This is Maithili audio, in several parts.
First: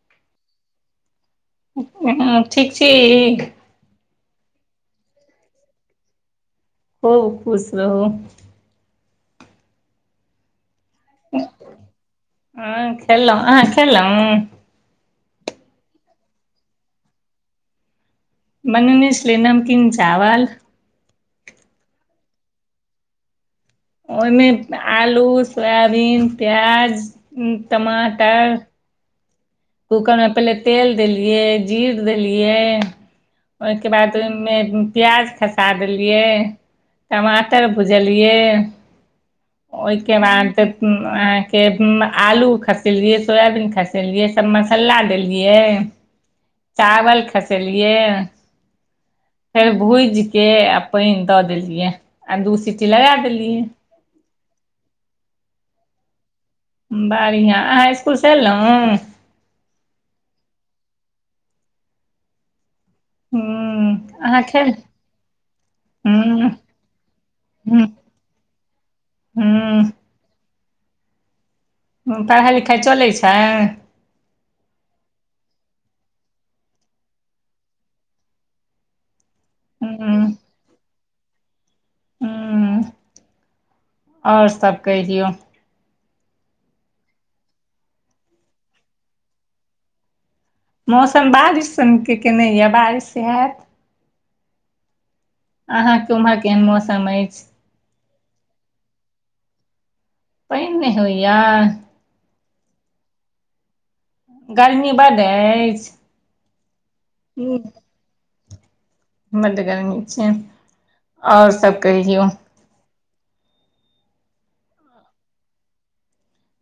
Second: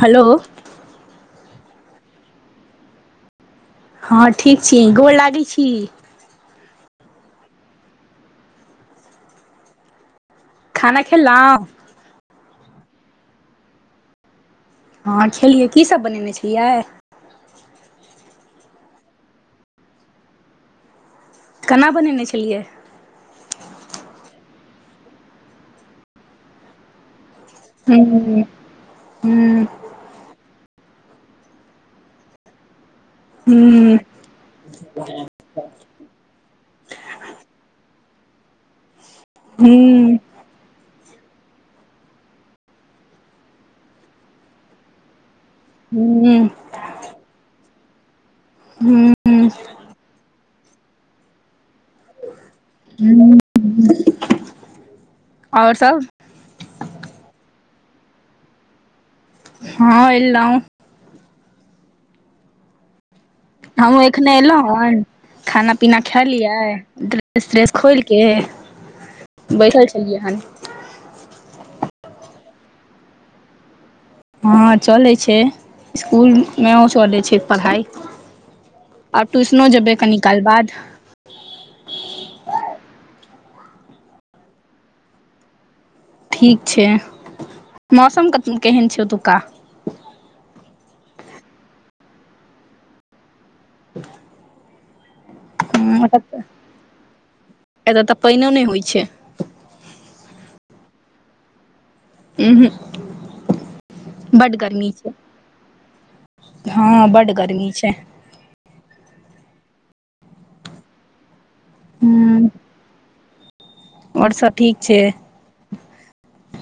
हलो उंहूं ठीक छी। हँ ठीक छी। गोर लागै छी। खुब खुश रहु। खाना खेलहुँ? हँ खेलहुँ। अहां खेलहुँ? हँ खेलियै। कि सभ बनेने छलियै? बनने छलियै नमकीन चावल। कना बनेने छलियै? ओहिमे आलू, सोयाबीन, प्याज हूं टमाटर -हूं-हूं हूं कूकरमे पहिले तेल देलियै, जीर देलियै ओहिके हूँ बाद ओहिमे प्याज खसा देलियै, टमाटर भुजलियै ओहिके हूँ बाद अहाँके आलू खसेलियै, सोयाबीन खसेलियै तब मसल्ला देलियै। हूं चावल खसेलियै। हूँ फेर भुजि क आ पाइन दऽ देलियै आ दू सीटी लगा हूँ देलियै। और सब, बढ़िआं अहाँ इस्कुल से एलहुँ? हँ एलहूं। हूँ हमहुँ एखने अहाँ एलहु खेल हन खाना पीना हूँ खेलियै ड़ेस त्रेस हूँ खोल के बैठल हूँ छलियै हन। हू पढ़ाइ लिखाइ चलै छै? हँ चलै छै इसकुल मे ओ चलै छै पढ़ाई। आब ट्यूशनो जेबै कनि हूँ काल बाद। हूं आओर सब कहि दियौ। ठीक छै मौसम केहन छै ओतुका? मौसम बारिश सन के केने यए बारिश हेएत अहाँके उमहर केहन मौसम अछि? एतय तऽ पानिओ नहि होइत छै। पानि नहि होइये। उंहुक बड़ गर्मी छै, बड्ड अछि हँ बड्ड बड़ गर्मी छै। बड्ड गरमी छै, आओर सब कहियौ हुं आओर सब ठीक छै।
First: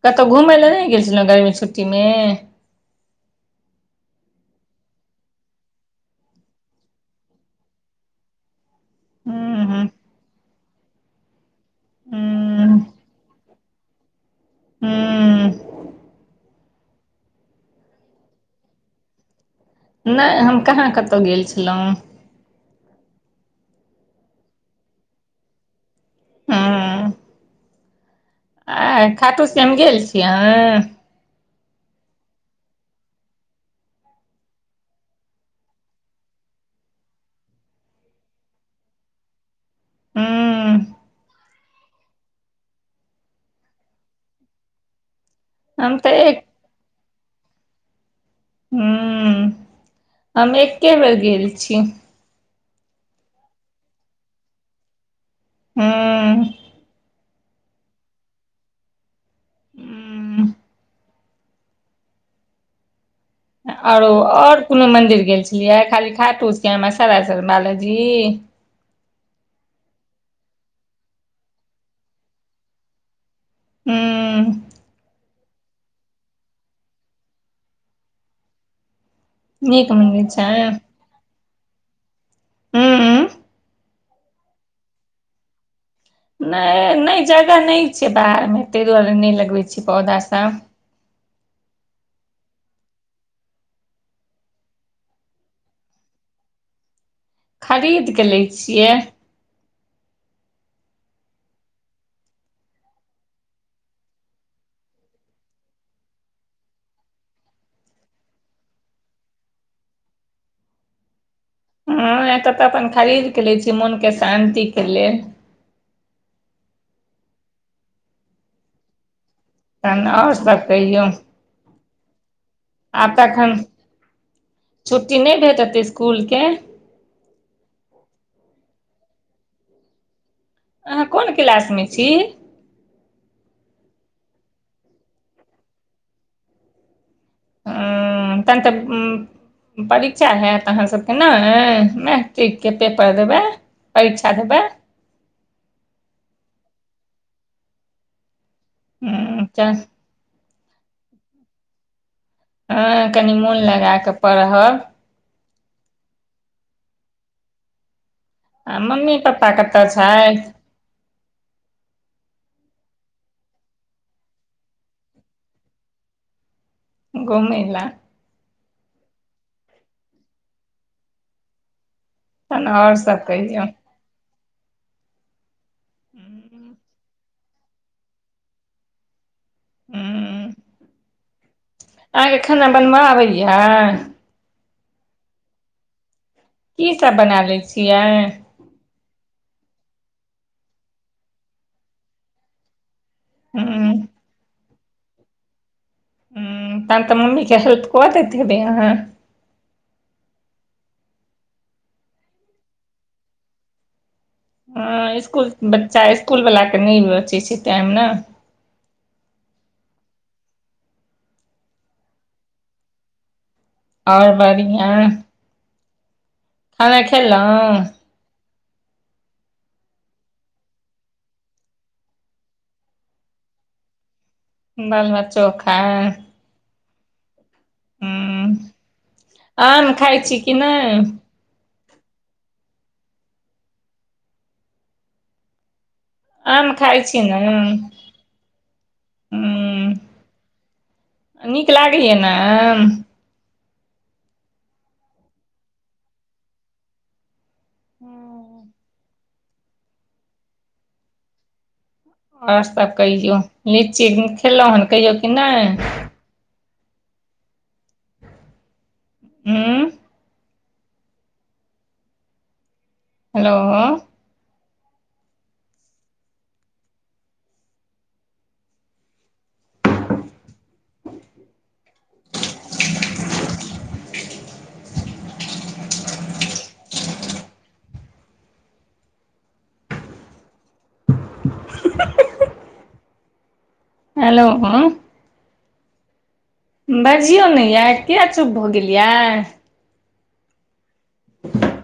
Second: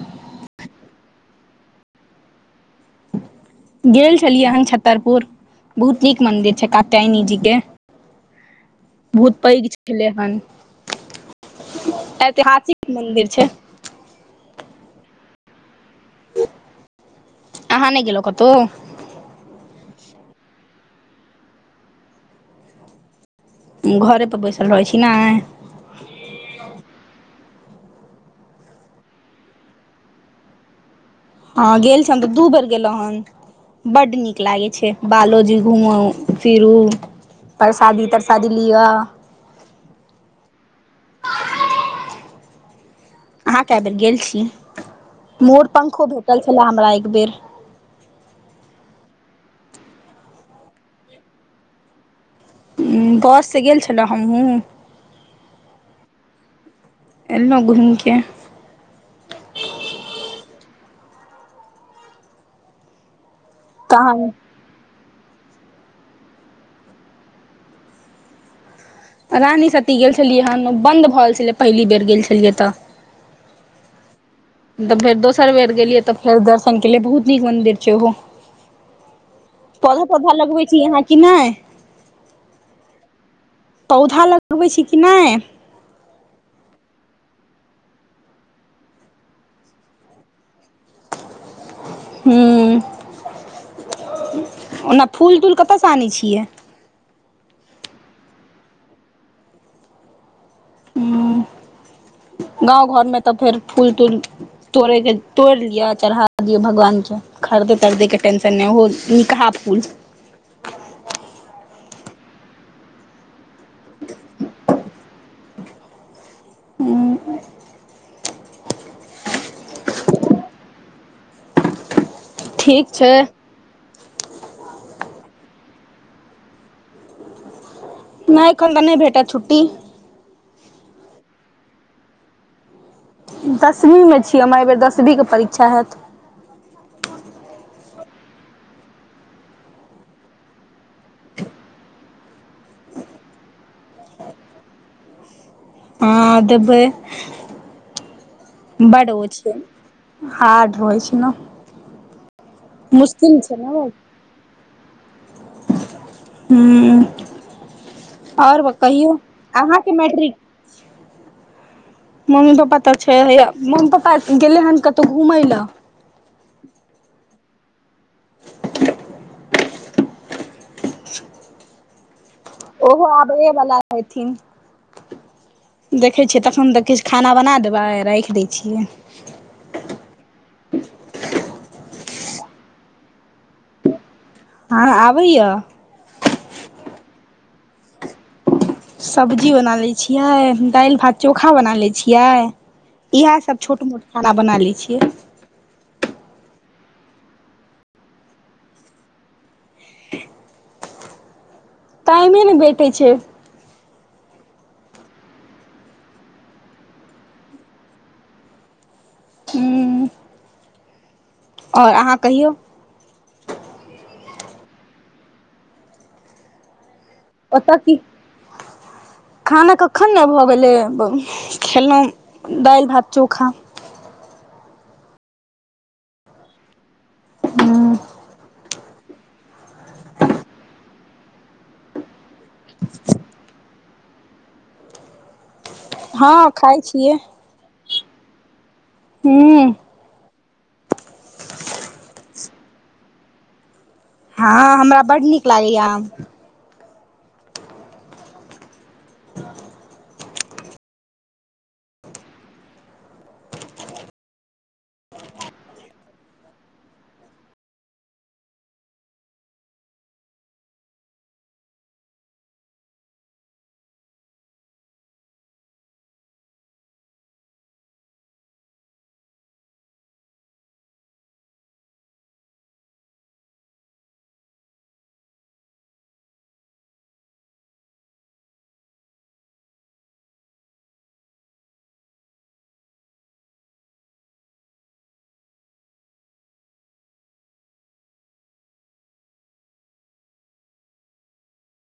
कतहु घुमय लए नहि गेल छलहुँ गर्मी छुट्टी मे? गेल छलियै हन छत्तरपुर बहुत नीक मंदिर छै कात्यायनी जी के। बहुत पैघ हूँ हूँ छलै हन हूँ ऐतिहासिक मन्दिर छै। हू आहां नहि गेलौं कतौ? नहि हम कहाँ कतहु गेल छलहुँ। घरे पर बैसल रहै छी नै, हु आँय खाटु श्याम गेल छीयै अहां? हँ गेल छियै हम तऽ दू बेर गेल्लौं हन। बड्ड नीक लागै छै, बालोजी घूमू फिरू। परसादी तरसादी लिअ। हु अहाँ कए बेर गेल छी मोर हम पंखो तऽ भेटल एक छलए हमरा एक बेर, हूँ हम एके बेर गेल छी। बस सँ गेल छलौं हमहूँ। हु एल्लहुँ घुमिके। हूँ आरो तहन और कोनो मंदिर गेल छलियै खाली खाटु श्याम आ सरासर बालाजी। रानी सती गेल छलियै हन बन्द भऽ गेल छलै पहिली बेर गेल छलियै तऽ। हूं तऽ फेर दोसर बेर गेलियै तऽ फेर दर्शन केलियै बहुत नीक मंन्दिर छै ओहो। नीक पड़ मन्दिर पौधा छै लगबै छी आहाँ कि नय। हु पौधा लगबैइ छी कि नए, नय- नई जगह नइ छै बाहर मे तइ दुआरे नै लगबै छियै पौधा सब, हु ओना फूल तूल कतय सँ आनै छियै। खरीदके लै छियै हु गाँव घरमे तऽ फेर फूल तूल तोड़ैके तोड़ि लिअ आ चढ़ा दि भगवान के खरिदे तरदै के टेन्शन नै हो नीकहाँ फूल। हँ एतऽ तऽ अपन खरीद के ले छी मोन के शान्तिक के लेल, हूँ तहन आओर सब कहियौ ठीक छै आब तखन छुट्टी नहि भेटतै इसकुल के, नय अखन तऽ नै भेटत छुट्टी, आहाँ कोन किलास मे छी, दसमीं मे छी हमरा एहिबेर दसबी के परीक्षा हैत, ह तन त उ परीक्षा हैत अहाँ सभके नय मैट्रिक के पेपर देबै, परीक्षा देबै, हँ देबई बड ओ हँ छै, हाथ धोई छी नऽ हँ, कनि मोन ने ओ लगाकऽ पढ़ब। हुं आओर आ बताइयो मम्मी पप्पा कतऽ अहाँके मैट्रिक छथि मम्मी पप्पा तऽ छै हया मम्मी पप्पा गेले हन कतहु घुमय लए गोमे ला [unintelligible] तहन आओर ओहो सब आबैए कहियौ वला हेथिन देखै छियै तखन तऽ किछु खाना बना देबै राइख दै छियै। हू। अहाँके खाना बनबऽ आबैया। हँ आबै य। की सब बना लै छियै, सब्जी बना लै छियै, दाइल भात चोखा बना लै छियै। इएह सब हूँ छोट हूँ मोट खाना बना लै छियै, हुं तहन तऽ मम्मी के हेल्प कऽ देत हेबई आहाँ टाइमे नै भेटै छै, हँ, इसकुल बच्चा इस्कुल वला के नइ बचइ छै टाइम न हूं आओर आहाँ कहियौ आओर बढ़िया खाना खेलउँ ओतऽ की खाना कखन ने भऽ गेलै खेलहुँ दाइल भात चोखा दाल भात चोखा हू। हु आम खाइ छी कि नहि। आम खाइ छी ने, हू। हूँ नीक लागैया ने आम। हँ, हमरा बड नीक लागैया आम। ह। [unintelligible] आओर त कहियौ लीची खेलहुँ हन कहियौ कि नहि हँ। हेलो। [unintelligible] हेलो। बजियौ ने यए कििया चुप भऽ गेल यए ह। [unintelligible]